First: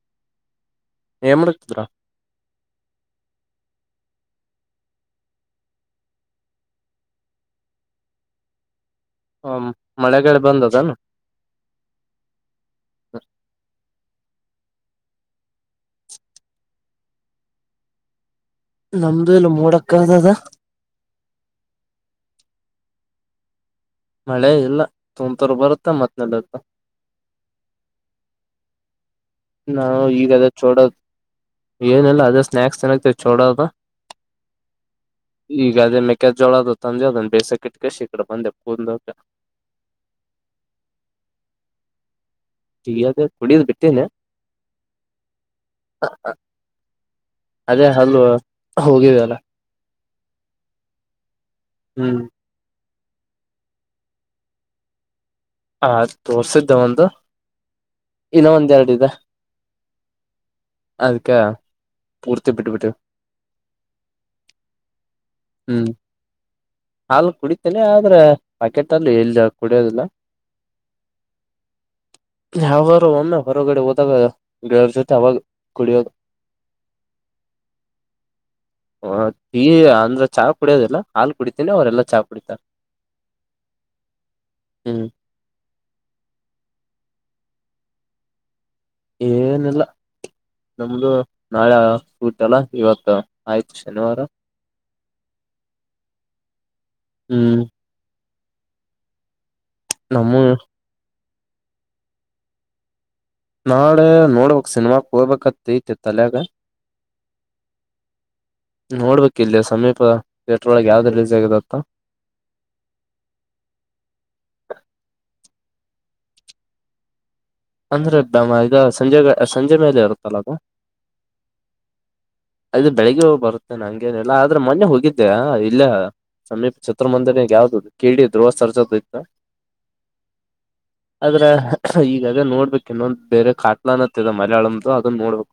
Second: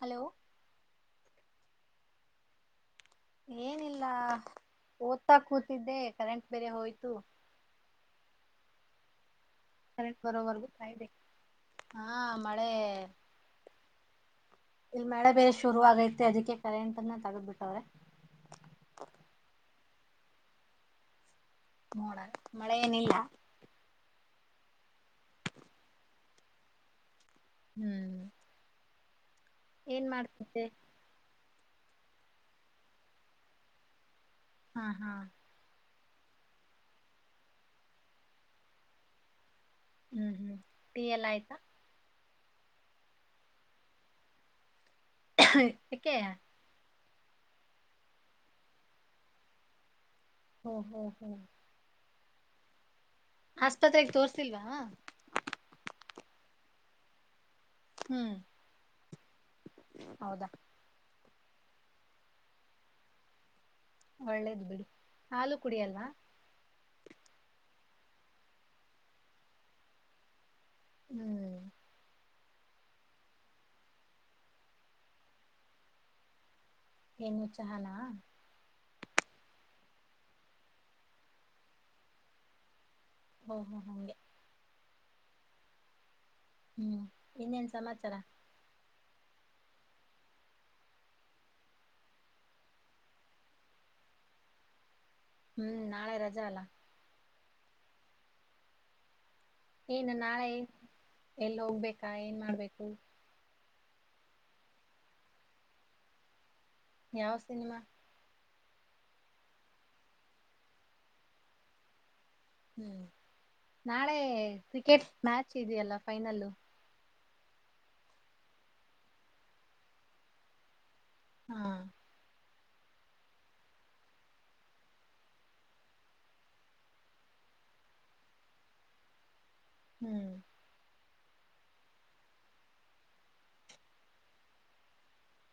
Hello ಏನ್ ಮಾಡತಿದ್ರಾ ಏನಿಲ್ಲ ಓದ್ತಾ ಕೂತಿದ್ದೆ ಕರೆಂಟ್ ಬೇರೆ ಹೋಯ್ತು ಹ ಕರೆಂಟ್ ಮಳೆಗಳು ಬರೋವರ್ಗೂ ಬಂದದ್ದ ಕಾಯ್ದೆ ಹಾ ಮಳೆ ಇಲ್ಲಿ ಮಳೆ ಬೇರೆ ಶುರು ಆಗೈತಿ ಅದಕ್ಕೆ ಕರೆಂಟ್ ಅನ್ನ ತೆಗೆದುಬಿಟ್ಟವ್ರೆ ನಮ್ದು ಇಲ್ಲಿ ಮೋಡಕವಿದದ್ದ ಮೋಡ ಮಳೆ ಏನಿಲ್ಲ ಮಳೆ ಇಲ್ಲ ತುಂತುರು ಬರುತ್ತೆ ಮತ್ತೆ ನೀಲುತ್ತೆ ಹ್ಮ್ ನಾವು ಏನ್ ಈಗ ಅದ ಮಾಡ್ತಿದ್ದೆ ಚೋಡದ ಏನಲ್ಲ ಅದೇ ಸ್ನಾಯಕ್ಸ್ ಚೋಡೋದ ಹಾ ಹಾ ಈಗ ಅದೇ ಮೆಕ್ಕ ಜೋಳ ತಂದು ಅದನ್ನ ಬೇಸಕ್ಕಿಟ್ಟ ಕಸಿಈ ಕಡೆ ಬಂದೆ ಹ್ಮ್ ಹ್ಮ ಟೀ ಎಲ್ಲ ಆಯ್ತಾ ಟೀ ಅದು ಕುಡಿಯೋದು ಬಿಟ್ಟೇಲ್ಲ ಯಾಕೆ ಅದೇ ಹಲ್ಲು ಹೋಗಿದೆ ಅಲ್ಲ ಓಹೋ ಓಹೋ ಓಹೋ ಹ್ಮ್ ಆಸ್ಪತ್ರೆಗೆ ತೋರಿಸಿಲ್ವ ಹ ತೋರ್ಸಿದ್ದೆ ಒಂದು ಹ್ಮ್ ಇನ್ನ ಒಂದು ಎರಡು ಇದೆ ಹೌದಾ ಅದಕ್ಕೆ ಪೂರ್ತಿ ಬಿಟ್ಟ ಬಿಟ್ಟುವಿ ಒಳ್ಳೇದು ಬಿಡಿ ಹಾಲು ಕುಡಿಯಾಲ್ವಾ ಹಾಲ್ ಕುಡಿತೇನೆ ಆದ್ರೆ ಪಾಕೆಟ್ ಅಲ್ಲಿ ಎಲ್ಲಿ ಕುಡಿಯೋದಿಲ್ಲ ಹ್ಮ್ ಯಾವಾರ ಒಮ್ಮೆ ಹೊರಗಡೆ ಹೋದಾಗ ಗೆಳರ್ ಜೊತೆ ಅವಾಗ ಕುಡಿಯೋದು ಏನು ಚಾಹನ ಹ ಅಂದ್ರೆ ಚಾ ಕುಡಿಯೋದಿಲ್ಲ ಹಾಲು ಕುಡಿತಿನಿ ಅವರೆಲ್ಲಾ ಚಾ ಕುಡಿತಾರೆ ಓ ಓ ಹಂಗೆ ಹ್ಮ್ ಹ್ಮ್ ಇನ್ನೇನ್ ಸಮಾಚಾರ ಏನೀಲ್ಲ ನಮ್ದು ನಾಳೆ ಊಟಲ್ಲ ಇವತ್ತು ಆಯ್ತು ಶನಿವಾರ [inaudible] ಹ್ಮ್ ನಾಳೆ ರಜೆ ಅಲ್ಲಾ ಹ್ಮ್ ಏನ್ ನಮ್ಮ ನಾಳೆ ಎಲ್ಲಿ ಹೋಗ್ಬೇಕಾ ಏನ್ ಮಾಡ್ಬೇಕು ನಾಳೆ ನೋಡಕ್ ಸಿನಿಮಾಗೆ ಹೋಗ್ಬೇಕು ಅಂತ ಐಯ್ತೆ ತಲೆಯಾಗ ಯಾವ ಸಿನಿಮಾ ನೋಡ್ಬೇಕು ಇಲ್ಲಿಯ ಸಮೀಪ ಟ್ರೆಂಟರ್ ಒಳ್ಳಗ ಯಾವ್ದ್ ರಲೀಸ್ ಆಗಿದೆ ಅಂತ ಹ್ಮ್ ನಾಳೆ ಕ್ರಿಕೆಟ್ ಮ್ಯಾಚ್ ಇದೆಯಲ್ಲ ಫೈನಲ್ ಅಂದ್ರೆ ಈಗ ಸಂಜೆ ಸಂಜೆ ಮೇಲೆ ಇರುತ್ತಲ್ಲ ಅದು ಹಾ ಅದು ಬೆಳಿಗ್ಗೆ ಹೋಗಿ ಬರುತ್ತೆ ನಂಗೇನೆಲ್ಲ ಆದ್ರೆ ಮೊನ್ನೆ ಹೋಗಿದ್ದೆ ಇಲ್ಲೇ ಸಮೀಪ ಚಿತ್ರಮಂದಿರಾಗ ಯಾವ್ದದು ಕೆ ಡಿ ದ್ರುವ ಸರ್ಜಾದು ಹ್ಮ್. ಅದ್ರ [unintelligible] ಈ ಅದೇ ನೋಡ್ಬೇಕು ಇನ್ನೊ ಬೇರೆ ಕಾಟ್ಲ ನಾ ಮಲಯಳಂದ ಅದನ್ನ ನೋಡ್ಬೇಕು.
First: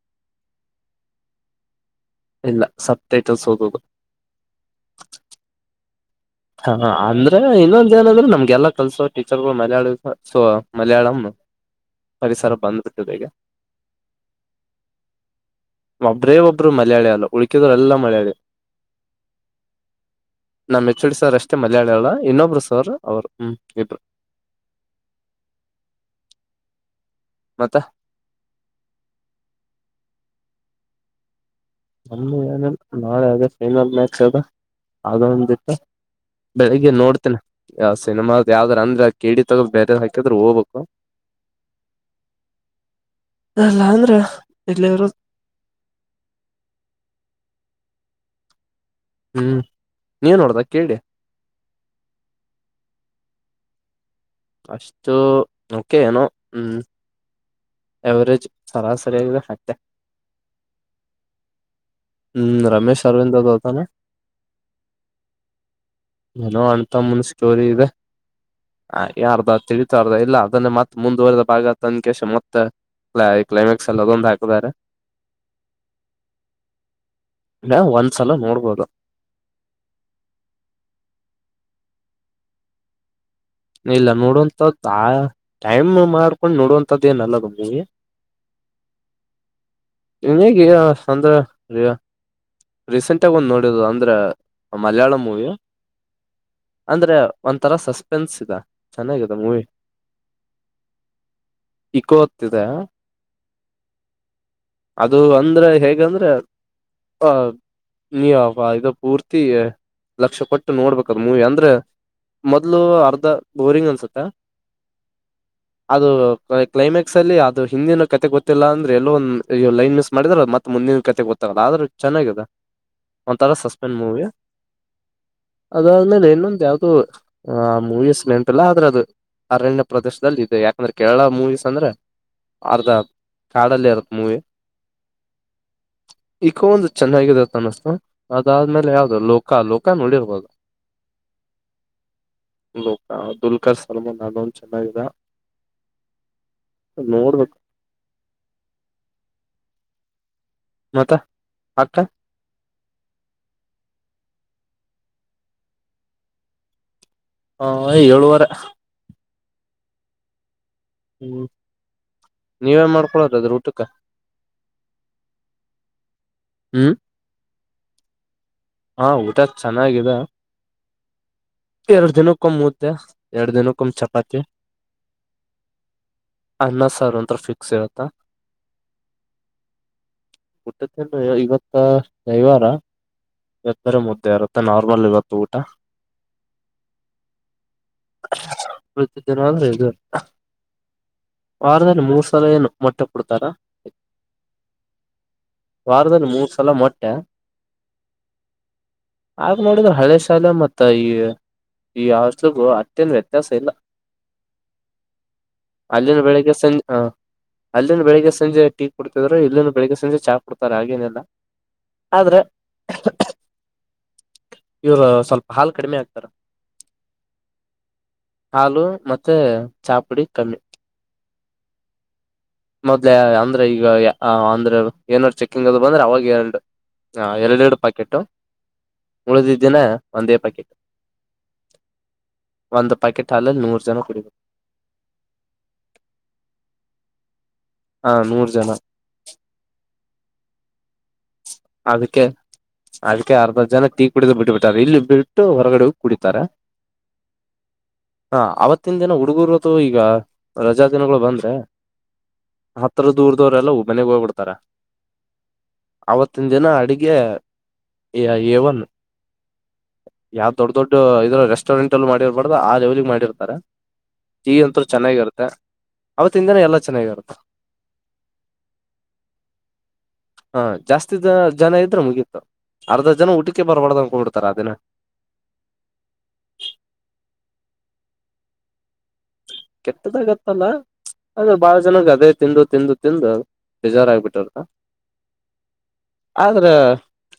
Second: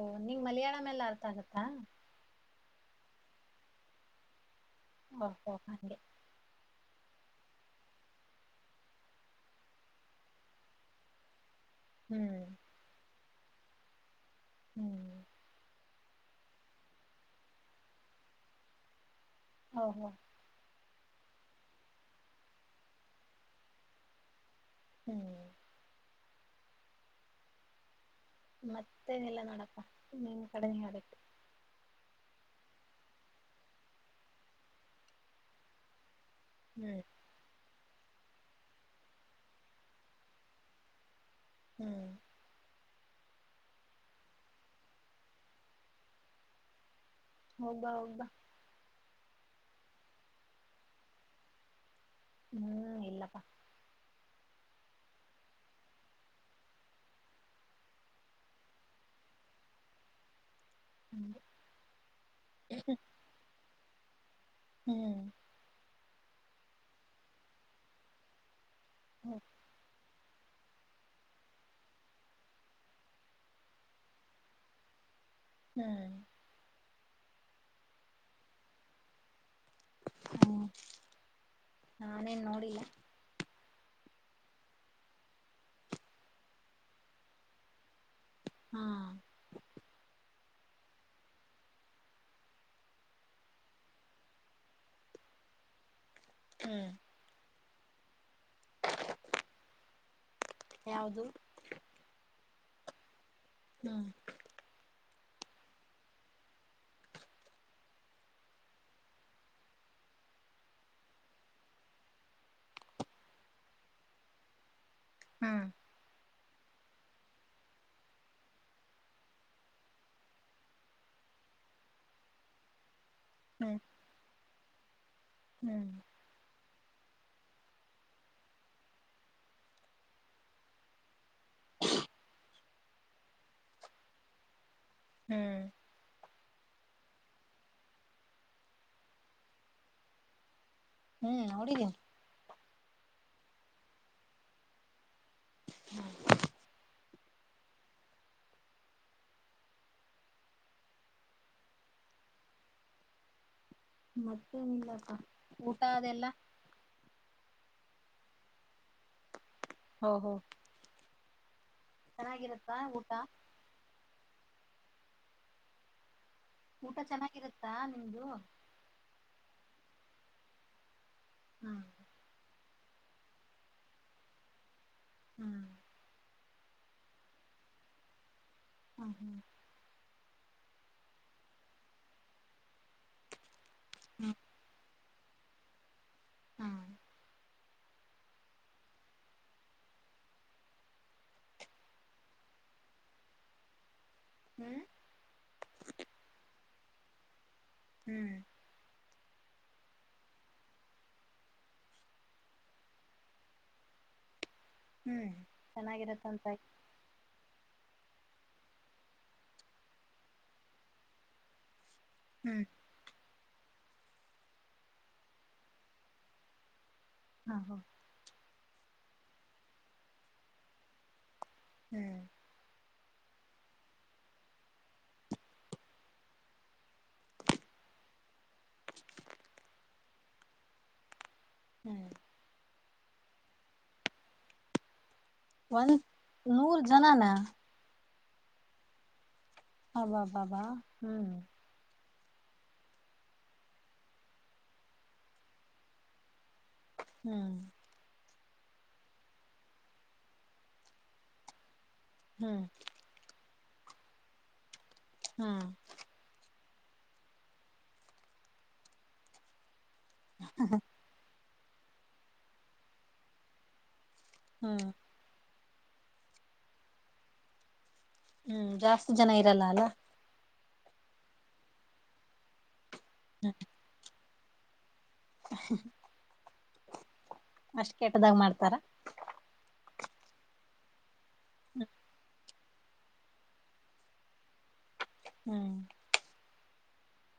ಓ ನಿಮ್ಮ ಮಲಯಾಳಮ ಎಲ್ಲ ಅರ್ಥ ಆಗತ್ತಾ. ಇಲ್ಲ ಸಬ್ ಟೈಟಲ್ಸ ಹೋಗಬೇಕು. [inaudible] ಹ ಅಂದ್ರೆ ಇನ್ನೊಂದ ಏನಂದ್ರೆ ನಮ್ಗೆಲ್ಲಾ ಕಲ್ಸೋ ಟೀಚರ್ಗಳು ಮಲಯಾಳ ಯೂಸ್ ಸೊ ಮಲಯಾಳಂ. ಹ್ಮ್ ಪರಿಸರ ಬಂದ್ಬಿಟ್ಟಿದೆ ಈಗ. ಹ್ಮ್ ಹ್ಮ್. ಒಬ್ಬ್ರೇ ಒಬ್ರು ಮಲಾಯಳಿ ಅಲ್ಲ ಉಳಕಿದ್ರೆಲ್ಲ ಮಲಯಳಿ. ಹೌದಾ ಹಾ. ನಮ್ಮ ಹೆಚ್ ಒ ಡಿ ಸರ್ ಅಷ್ಟೇ ಮಲಯಾಳಿಲಾ ಇನ್ನೊಬ್ರು ಸರ್ ಅವರು ಹ್ಮ್ ಇಬ್ರು. ಹ್ಮ್ ಹ್ಮ. ಮತ್ತ. ಮತ್ತೆನೀಲ್ಲ ನೋಡಪ ನಿಮ್ಮ ಕಡೆ ನಡದ. ನಮ್ಮ ಏನ ನಾಳೆ ಅದೇ ಫೈನಲ್ ಮ್ಯಾಚ್ ಅದ ಒಂದಿತ್ತು. ಬೆಳಿಗ್ಗೆ ಹ್ಮ್ ನೋಡ್ತನೆ ಆ ಸಿನಿಮಾದ ಯಾವ್ದಾರ ಅಂದ್ರೆ ಆ ಕೆಡಿ ತಗದ ಬೇರೆ ಹಾಕಿದ್ರರು ಹೋಗ್ಬೇಕು. ಹ್ಮ್. ಅಲ್ಲ ಅಂದ್ರ ಎಲ್ಲಿವರು. ಹೋಗಬಾ ಹೋಗಬಾ. ಹ್ಮ್ ನೀವ ನೋಡದ ಕೇಳಿ ಹ್ಮ್ ಇಲ್ಲಪ್ಪಾ ಅಷ್ಟು ಓಕೆ ಏನೋ ಹ್ಮ್ ಎವರೇಜ್ ಸರಾಸರಿಯ್ರೆ ಹತ್ತೆ ಹ್ಮ್ ಹ್ಮ್ ರಮೇಶ ಅರವಿಂದದುತ ಹ್ಮ್ ನನೋ ಅಣತಮ್ಮನ್ ಸ್ಟೋರಿ ಹ್ಮ್ ಇದೆರ್ಧ ತಿ ಇಲ್ಲ ಅದನ್ನೇ ಮತ್ತತ್ ಮುಂದುವರದ ಭಾಗ ತನಕ ಮತ್ತೆ ಕ್ಲೈಮ್ಯಾಕ್ಸ್ ಎಲ್ಲ ಅದೊಂದು ಹಾಕಾರೆ ಹ್ಮ್ ನಾವವು ಒಂದ್ಸಲ ನೋಡ್ಬೋದು ಹ್ಮ ನಾನೇನ್ ನೋಡಿಲ್ಲ ಇಲ್ಲ ನೋಡವಂಂತದ್ದ ಆ ಟೈಮ್ ಮಾಡ್ಕೊಂಡ್ ನೋಡುವಂತದ್ದ ಏನಲ್ಲ ಬಂದಿ ಹಾ ಇನ್ ಹೇಗ ಸಂದ್ರ ಅಯ ರೀಸೆಂಟ್ಗ ಒಂದ್ ನೋಡುದು ಅಂದ್ರೆ ಮಲಯಾಳ ಮೂವಿ ಹ್ಮ್ ಅಂದ್ರೆ ಒಂತರ ಸಸ್ಪೆನ್ಸ್ ಇದೆ ಚೆನ್ನಾಗಿದೆ ಮೂವಿ ಯಾವ್ದು ಇಕೋತ್ತಿದೆ ಹಾ ಅದು ಅಂದ್ರೆ ಹೇಗಂದ್ರೆ ಆ ನೀವ್ ಆ ಯಾ ಇದು ಪೂರ್ತಿ ಲಕ್ಷ ಪಟ್ಟು ನೋಡ್ಬೇಕದ ಮೂವಿ ಅಂದ್ರ ಮೊದ್ಲು ಅರ್ಧ ಬೋರಿಂಗ್ ಅನ್ಸುತ್ತ. ಹ್ಮ್ ಅದು ಕ್ಲೈಮ್ಯಾಕ್ಸ್ ಅಲ್ಲಿ ಅದು ಹಿಂದಿನ ಕತೆ ಗೊತ್ತಿಲ್ಲ ಅಂದ್ರೆ ಎಲ್ಲೋ ಒ ಲೈನ್ ಮಿಸ್ ಮಾಡಿದ್ರ ಮತ್ತ. ಮುಂದಿನ ಕತೆ ಗೊತ್ತಾಗಲ್ಲ ಆದ್ರೂ ಚೆನ್ನಾಗಾದ. ಒಂಥರ ಹ್ಮ್ ಸಸ್ಪೆಂಡ್ ಮೂವಿ ಹ್ಮ್ ಅದಾದ್ಮೇಲೆ ಇನ್ನೊಂದು ಯಾವ್ದು. ಆ ಮೂವೀಸ್ ನೆನ್ಪಿಲ್ಲಾ ಆದ್ರ ಅದು ಅರಣ್ಯ ಪ್ರದೇಶದಲ್ಲಿ ಇದೇ ಯಾಕಂದ್ರ ಕೇರಳ ಮೂವೀಸ್ ಅಂದ್ರ. ಅರ್ಧ ಕಾಡಲ್ಲಿ ಇರುತ್ತ ಮೂವಿ. ಹ್ಮ್. ಈಕೋ ಒಂದು ಚೆನ್ನಾಗಿದೆತ ಅನಿಸ್ತು ಅದಾದ್ಮೇಲೆ ಯಾವ್ದದು ಲೋಕ ಲೋಕ ನೋಡಿರ್ಬೋದು. ಹ್ಮ್ ಹಡುಗಿ. ಅಬ್ದುಲ್ಕಾ ಸಲ್ಮಾನ್ ಅದೊಂದು ಚೆನ್ನಾಗಿದೆ. ನೋಡ್ಬೇಕ. ಮತ್ತ ಅಕ್ಕ. ಮತ್ತೆನ್ಲಪ್ಪ ಊಟ ಅದೆಲ್ಲ. ಹ ಹೈ ಏಳುವರೆ. ಹ ಹ. ಹ್ಮ್ ನೀವೇನ್ ಊಟ ಮಾಡ್ಕೊಳದು ಅದ್ರ ಊಟಕ. ಹ್ಮ್ ಊಟ ಚೆನ್ನಾಗಿರುತ್ತಾ ನಿಮ್ದು. ಹಾ ಊಟ ಚೆನ್ನಾಗಿದೆ. ಹ್ಮ. ಎರಡ್ ದಿನಕ್ಕ ಒಂದು ಮುದ್ದೆ ಎರಡು ದಿನಕ್ಕ ಒಂದ ಚಪಾತಿ. ಹ್ಮ್. ಅನ್ನ ಸಾರ್ ಅಂತಾರೂ ಫಿಕ್ಸ್ ಇರತ್ತಾ. ಹ್ಮ ಹಾ. ಮುಟ್ಟತ್ತ ಇವತ್ತ ರವಿವಾರ. ಇವತ್ತ ಬೇರೆ ಮುದ್ದೆ ಇರುತ್ತೆ ನಾರ್ಮಲ್ ಇವತ್ತು ಊಟ. ಹಾ ಪ್ರತ ಜನ ಹಂದ್ರ ಇದು ವಾರದಲ್ಲಿ ಮೂರ್ ಸಲ ಏನು ಮೊಟ್ಟೆ ಕೊಡ್ತಾರಾ ಹ್ಮ್ ವಾರದಲ್ಲಿ ಮೂರ್ ಸಲ ಮೊಟ್ಟೆ ಹ್ಮ್ ಆ ನೋಡಿದ್ೆ ಹಳೆ ಶಾಲೆ ಮತ್ತ ಈ ಈ ಅವಷಲಿಗೂ ಅತ್ಯನ್ ವ್ಯತ್ಯಾಸ ಇಲ್ಲ ಹ್ಮ್ ಅಲ್ಲಿ ಚೆನ್ನಾಗಿರತ್ತಂತ ಬೆಳಗೆ ಸೆಂ ಆ ಅಲ್ಲಿಂದ ಬೆಳಗ್ಗೆ ಸಂಜೆ ಟೀ ಕೊಡ್ತಿದ್ರರು ಇಲ್ಲಿನ ಬೆಳಿಗ್ಗೆ ಸಂಜೆ ಚಾ ಕೊಡ್ತಾರ ಹಾಗೇನೆಲ್ಲ ಆದ್ರೆ ಹ್ಮ್ ಇವರು ಸ್ವಲ್ಪ ಹಾಲು ಕಡಿಮೆ ಆಗ್ತಾರ ಹಾ ಹ ಹಾಲು ಮತ್ತೆ ಚಾಪುಡಿ ಕಮ್ಮಿ ಹ್ಮ್ ಮೊದ್ಲೆ ಅಂದ್ರೆ ಈಗ ಅಂದ್ರೆ ಏನಾದ್ ಚೆಕ್ಕಿಂಗ್ ಅದು ಬಂದ್ರೆ ಅವಾಗ ಏಂಡು ಹಾ ಎರಡೆ ಎರಡು ಪ್ಯಾಕೆಟು ಮುಳಿದಿದ್ದಿನ ಒಂದೇ ಪ್ಯಾಕೆಟ್ ಹ್ಮ್ ಒಂದು ಪ್ಯಾಕೆಟ್ ಹಾಲಲ್ಲಿ ನೂ ಜನ ಕುಡಬೇಕು ಒಂದ ನೂರು ಜನಾನ ಹಾ ನೂರು ಜನ ಹಬ ಬಬ ಹ್ಮ್ ಅದಕ್ಕೆ ಅದಕ್ಕೆ ಅರ್ಧ ಜನ ಟೀ ಕುಡಿದ್ು ಬಿಟ್ಟುಬ ಬಿಟ್ಟತಾರೆ ಇಲ್ಲಿ ಬಿಟ್ಟು ಹೊರಗಡೆ ಹ ಕುಡಿತಾರೆ ಹ್ಮ್ ಹಾ ಆವತ್ತಿನ ದಿನ ಹುಡುಗೂರು ಅದು ಈಗ ರಜಾ ದಿನಗಳು ಬಂದ್ರೆ ಹ್ಮ್ ಹತ್ತತ್ರ ದೂರದವ್ರರೆಲ್ಲವು ಮನೆಗ್ ಹೋಗಿಡ್ತಾರೆ ಹ್ಮ್ ಆವತ್ತಿನ ದಿನ ಅಡಿಗೆ ವನ್ ಯಾವ ದೊಡ್ ದೊಡ್ಡ ಇದ್ರ ಎಸ್ಟೋರೆಂಟ್ ಅಲ್ಲಿ ಮಾಡಿರ್ಬಾರ್ದು ಆ ವಲಿಗೆ ಮಾಡಿರ್ತಾರೆ ಟೀ ಅಂತೂ ಹ್ಮ್ ಚೆನ್ನಾಗಿರುತ್ತೆ ಅವತ್ತಿನ ದಿನ ಎಲ್ಲ ಚೆನ್ನಾಗಿರುತ್ತಾ ಹ್ಮ್ ಜಾಸ್ತಿ ಜನ ಇರಲ್ಲ ಅಲ್ಲ ಹಾ ಜಾಸ್ತಿ ಜನ ಇದ್ರೆ ಮುಗೀತು ಅರ್ಧ ಜನ ಹ್ಮ್ ಊಟಕ್ಕೆ ಬರ್ಬಾರ್ದ ಅನ್ಕೊಂಡ್ ಬಿಿಡ್ತಾರ ಅದಿನ ಅಷ್ಟ್ ಕೆಟ್ಟದಾಗ ಮಾಡ್ತಾರ ಕೆಟ್ಟದಾಗತ್ತಲ್ಲ ಅದ್ರೆ ಬಾಳ ಜನ್ ಅದೇ ತಿಂದು ತಿಂದು ತಿಂದು ಬೇಜಾರ್ಾಗಬಿಟಾರ ಹ್ಮ್ ಆದ್ರ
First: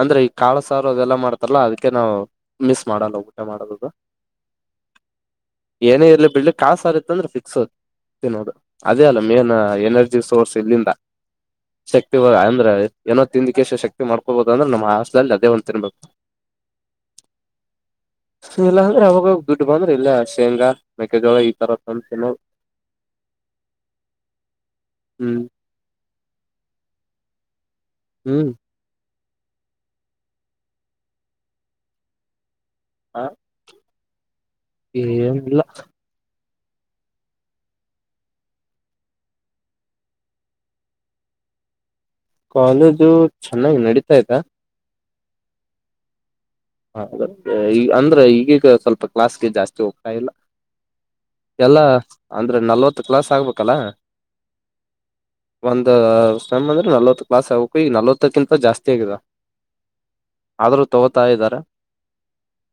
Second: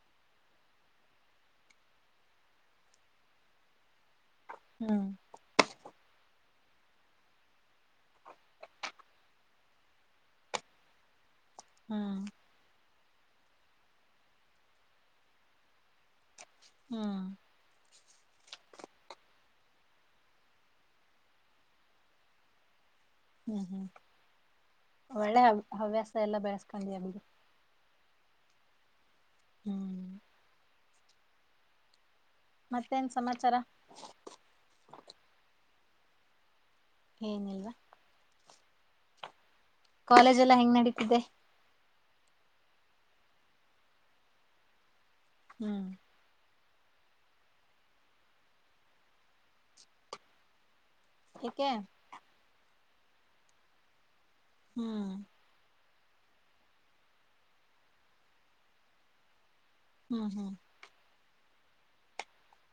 ಅಂದ್ರೆ ಈ ಕಾಳ ಸಾರು ಅದೆಲ್ಲ ಮಾಡ್ತಲ್ಲ ಅದಕ್ಕೆ ನಾವು ಮಿಸ್ ಮಾಡಲ್ಲ ಊಟೆ ಮಾಡದದು ಹ್ಮ್ ಏನೇ ಇರ್ಲಿ ಬಿಡ್ ಕಾಸ ಅಂದರೆ ಫಿಕ್ಸ್ ಅ ತಿನ್ನೋದು ಅದೇ ಅಲ್ಲ ಮೇನ್ ಎನರ್ಜಿ ಸೋರ್ಸ್ ಎಲ್ಲಿಂದ ಶಕ್ತಿ ಹ್ಮ್ ಅಂದ್ರೆ ಏನೋ ತಿಂದಕ್ಕೆಷ್ಟ ಶಕ್ತಿ ಮಾಡ್ಕೋಬೋದು ಅಂದ್ರೆ ನಮ್ಮ ಹಾಸ್ಟೆಲ್ ಅದೇ ಒಂದ್ ತಿನ್ಬೇಕು ಹ್ಮ ಇಲ್ಲ ಅಂದ್ರೆ ಅವಾಗಾಗ ದುಡ್ಡು ಬಂದ್ರ ಇಲ್ಲ ಶೇಂಗಾ ಮೆಕ್ಕೆಜೋಳ ಈ ತರ [unintelligible] ಹ್ಮ್ ಹ್ಮ್ ಹ್ಮ್ ಒಳ್ಳೆ ಹವ್ಯಾಸ ಎಲ್ಲ ಬೆಳೆಸ್ಕೊಂಡಿ ಅಮಗೆ ಹ್ಮ್ ಹ್ಮ್ ಮತ್ತೇನು ಸಮಾಚಾರ ಏನುಲ್ಲ ಏನಿಲ್ಲವಾ ಕಾಲೇಜ್ ಎಲ್ಲಾ ಹೆಂಗ್ ನಡೀತಿದೆ ಕಾಲೇಜು ಚೆನ್ನಾಗಿ ನಡೀತಾ ಇತ ಹ್ಮ್ ಹದ ಈ ಅಂದ್ರೆ ಈಗೀಗ ಸ್ವಲ್ಪ ಕ್ಲಾಸ್ಗೆ ಜಾಸ್ತಿ ಹೋಗ್ತಾ ಇಲ್ಲ ಏಕೆ ಎಲ್ಲ ಅಂದ್ರೆ ನಲ್ವತ್ತು ಕ್ಲಾಸ್ ಆಗ್ಬೇಕಲ್ಲ ಹ್ಮ್ ಒಂದ್ ಸಮ್ ಅಂದ್ರೆ ನಲ್ವತ್ತು ಕ್ಲಾಸ್ ಆಗಕು ಈಗ ನಲ್ವತ್ತಕ್ಕಿಂತ ಜಾಸ್ತಿ ಆಗಿದೆ ಹ್ಮ್ ಹ್ಮ್ ಆದ್ರೂ ತಗೋತಾ ಇದ್ದಾರೆ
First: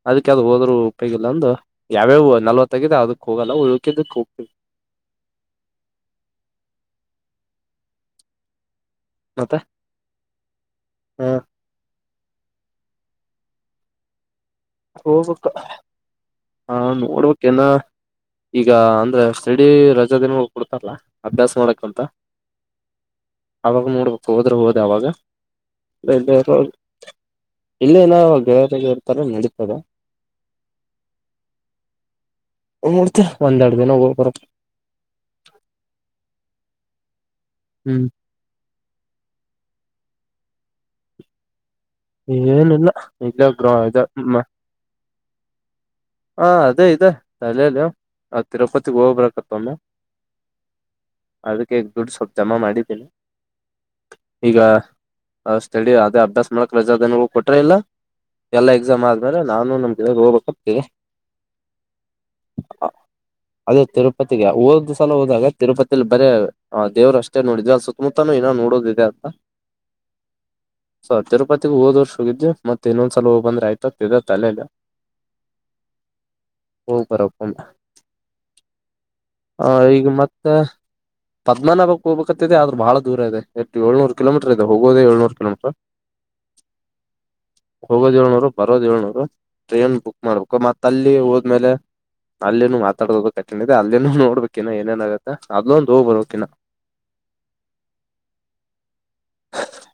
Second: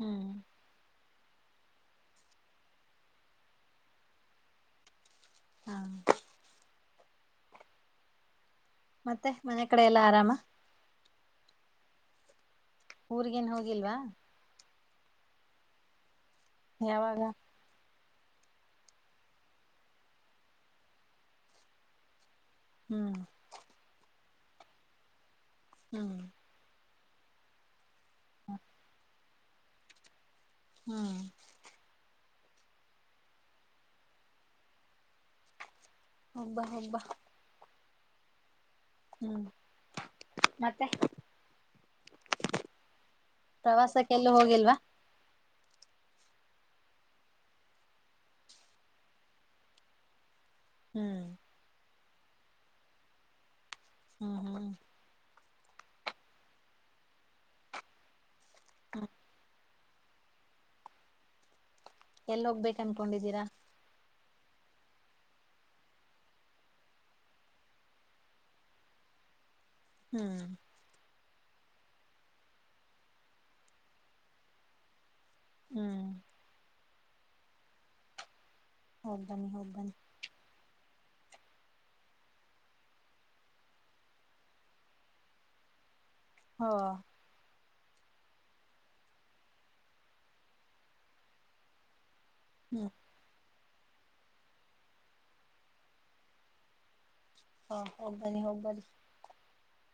ಹ್ಮ್ ಅದಕ್ಕೆವ ಹೋದ್ರು ಉಪಯೋಗಿಲ್ಲ ಅಂದು ಯಾವ್ಯಾವ ನಲ್ವತ್ತಗಿದೆ ಅದಕ್ ಹೋಗಲ್ಲ ಉಳ್ಕಿದಕ್ ಉ ಹ್ಮ ಮತ್ತೆ ಮನೆ ಕಡೆ ಎಲ್ಲಾ ಆರಾಮ ಹಾ ಊರ್ಗೇನ್ ಹೋಗಿಲ್ವಾ ಹೋಗ್ಬೇಕ ಹಾ ಯಾವಾಗ ನೋಡ್ಬೇಕೇನ ಈಗ ಅಂದ್ರೆ ಸ್ಡಿ ರಜಾ ದಿನ ಕೊಡ್ತಾರಲ್ಲ ಅಭ್ಯಾಸ ಮಾಡಕ್ಂತ ಹ್ಮ್ ಅವಾಗ ನೋಡ್ಬೇಕ ಹೋದ್ರೆ ಹೋದ ಅವಾಗ ಹ್ಮ್ ಇಲ್ಲೇನೋ ಗೆಳೆಯಾಗಿ ಇರ್ತಾರೆ ನಡೀತದೆ ಹ್ಮ್ ಮೂಡ್ತ ಒಂದ್ರಡು ದಿನ ಹೋಗ್ ಬರತ್ತ ಒಂಬ ಒಂಬ ಹ್ಮ್ ಹ್ಮ್ ಮತ್ತೆ ಏನಿಲ್ಲ ಇಲ್ಲ ಗ್ರ ಪ್ರವಾಸಕ್ಕೆಲ್ಲೂ ಇಮ್ಮ ಹೋಗಿಲ್ವಾ ಹ ಅದೇ ಇದೆ ತಲಲಿ ಆ ತಿರುಪತಿಗ್ ಹೋಗ್ಬೇಕತ್ತ ಒಮ್ಮ ಹ್ಮ್ ಅದಕ್ಕೆ ದುಡ್ ಸ್ವಲ್ಪ ಜಮಾ ಮಾಡಿದ್ದೇನೆ ಹ್ಮ್ ಈಗ ಹ್ಮ್ ಹ ಸ್ಟಡಿ ಅದೇ ಅಭ್ಯಾಸ ಮಾಡಕ್ ರಜಾನೂ ಕೊಟ್ರ ಇಲ್ಲ ಎಲ್ಲಾ ಎಕ್ಸಾಮ್ ಆದ್ಮೇರ ನಾನು ನಮ್ಗೆ ಹೋಗ್ಬೇಕಕ್ತಿ ಎಲ್ಲಿ ಹೋಗ್ಬೇಕು ಅನ್ಕೊಂಡಿದ್ದೀರಾ ಅದೇ ತಿರುಪತಿಗೆ ಓದ್ ಸಲ ಹೋದಾಗ ತಿರುಪತಿಲಿ ಬರೇ ಹ ದೇವ್ರು ಅಷ್ಟ ನೋಡಿದ್ರ ಅ ಸುತ್ತಲ ಏನೋ ನೋಡೋದಿದೆ ಅಂತ ಹ್ಮ್ ಸೊ ತಿರುಪತಿಗೆ ಹೋದ್ರ್ಷ ಹೋಗಿದ ಮತ್ತ ಇನ್ನೊಂದಸಲ ಹ ಬಂದ್ರೆಯತದ ತಲೆಲ್ಲ ಹ್ಮ್ ಹೋಗ್ ಬರಪ್ಪಮ್ಮೆ ಹೋಗ್ಬನ್ನಿ ಆ ಹೋಗ್ಬನ್ನಿ ಈಗ ಮತ್ತೆ ಪದ್ಮನಾಭಕ್ ಹೋಗಬೇಕತ್ತದೆ ಆದ್ರ ಬಹಳೂರ ಇದೆ ಎ ಏಳ್ನೂರು ಕಿಮೀಟರ್ ಇದೆ ಹೋಗದ ಏಳ್ನೂರು ಕಿಮೀಟರ್ ಹಾ ಹೋಗೋದ ಹೇಳನೋರು ಬರೋದ ಹೇಳನೋರು ಟ್ರೈನ್ ಬುಕ್ ಮಾಡ್ಬೇಕು ಮತ್ತ ಅಲ್ಲಿ ಹೋದ್ಮೇಲೆ ಅಲ್ಲಿೇನನು ಹ್ಮ್ ಮಾತಾಡೋದು ಕಠಿಣ ಇದೆ ಅಲ್ಲಿೇನು ನೋಡ್ಬೇಕ ಇಾ ಏನೇನ ಆಾಗತ್ತೆ ಅದ್ೊಂದು ಹೋಗ್ ಬರಬೇಕಕಿಾ ಹಾ ಹೋಗ್ಬನ್ನಿ ಹೋಗ್ಬನ್ನಿ..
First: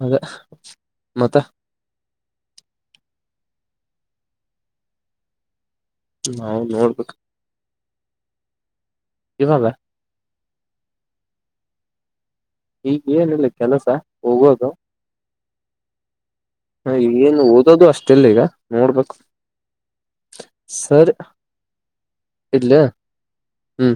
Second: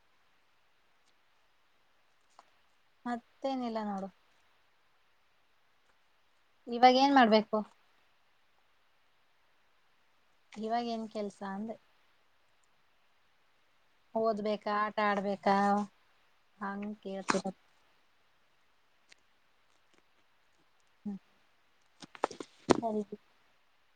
ಅದೇ ಮತ್ತ.. ಮತ್ತೇನಿಲ್ಲ ನೋಡು. ನಾವು ಇವಾಗ ನೋಡ್ಬೇಕು ಏನ್ ಮಾಡ್ಬೇಕು. ಇವಾಗ. ಇವಾಗ ಏನ್ ಕೆಲ್ಸ ಅಂದ್ರೆ. ಈಗ ಏನಿಲ್ಲ ಕೆಲಸ ಹೋಗೋದು ಓದ್ಬೇಕಾ ಆಟ ಆಡ್ಬೇಕಾ.. ಹ ಹಂಗ ಏನು ಕೇಳ್ತಿರ ಓದೋದು ಅಷ್ಟೆಲ್ಲ ಈಗ.. ನೋಡ್ಬೇಕು ಸರ್ ಇಡ್ಲ. ಹ್ಮ್.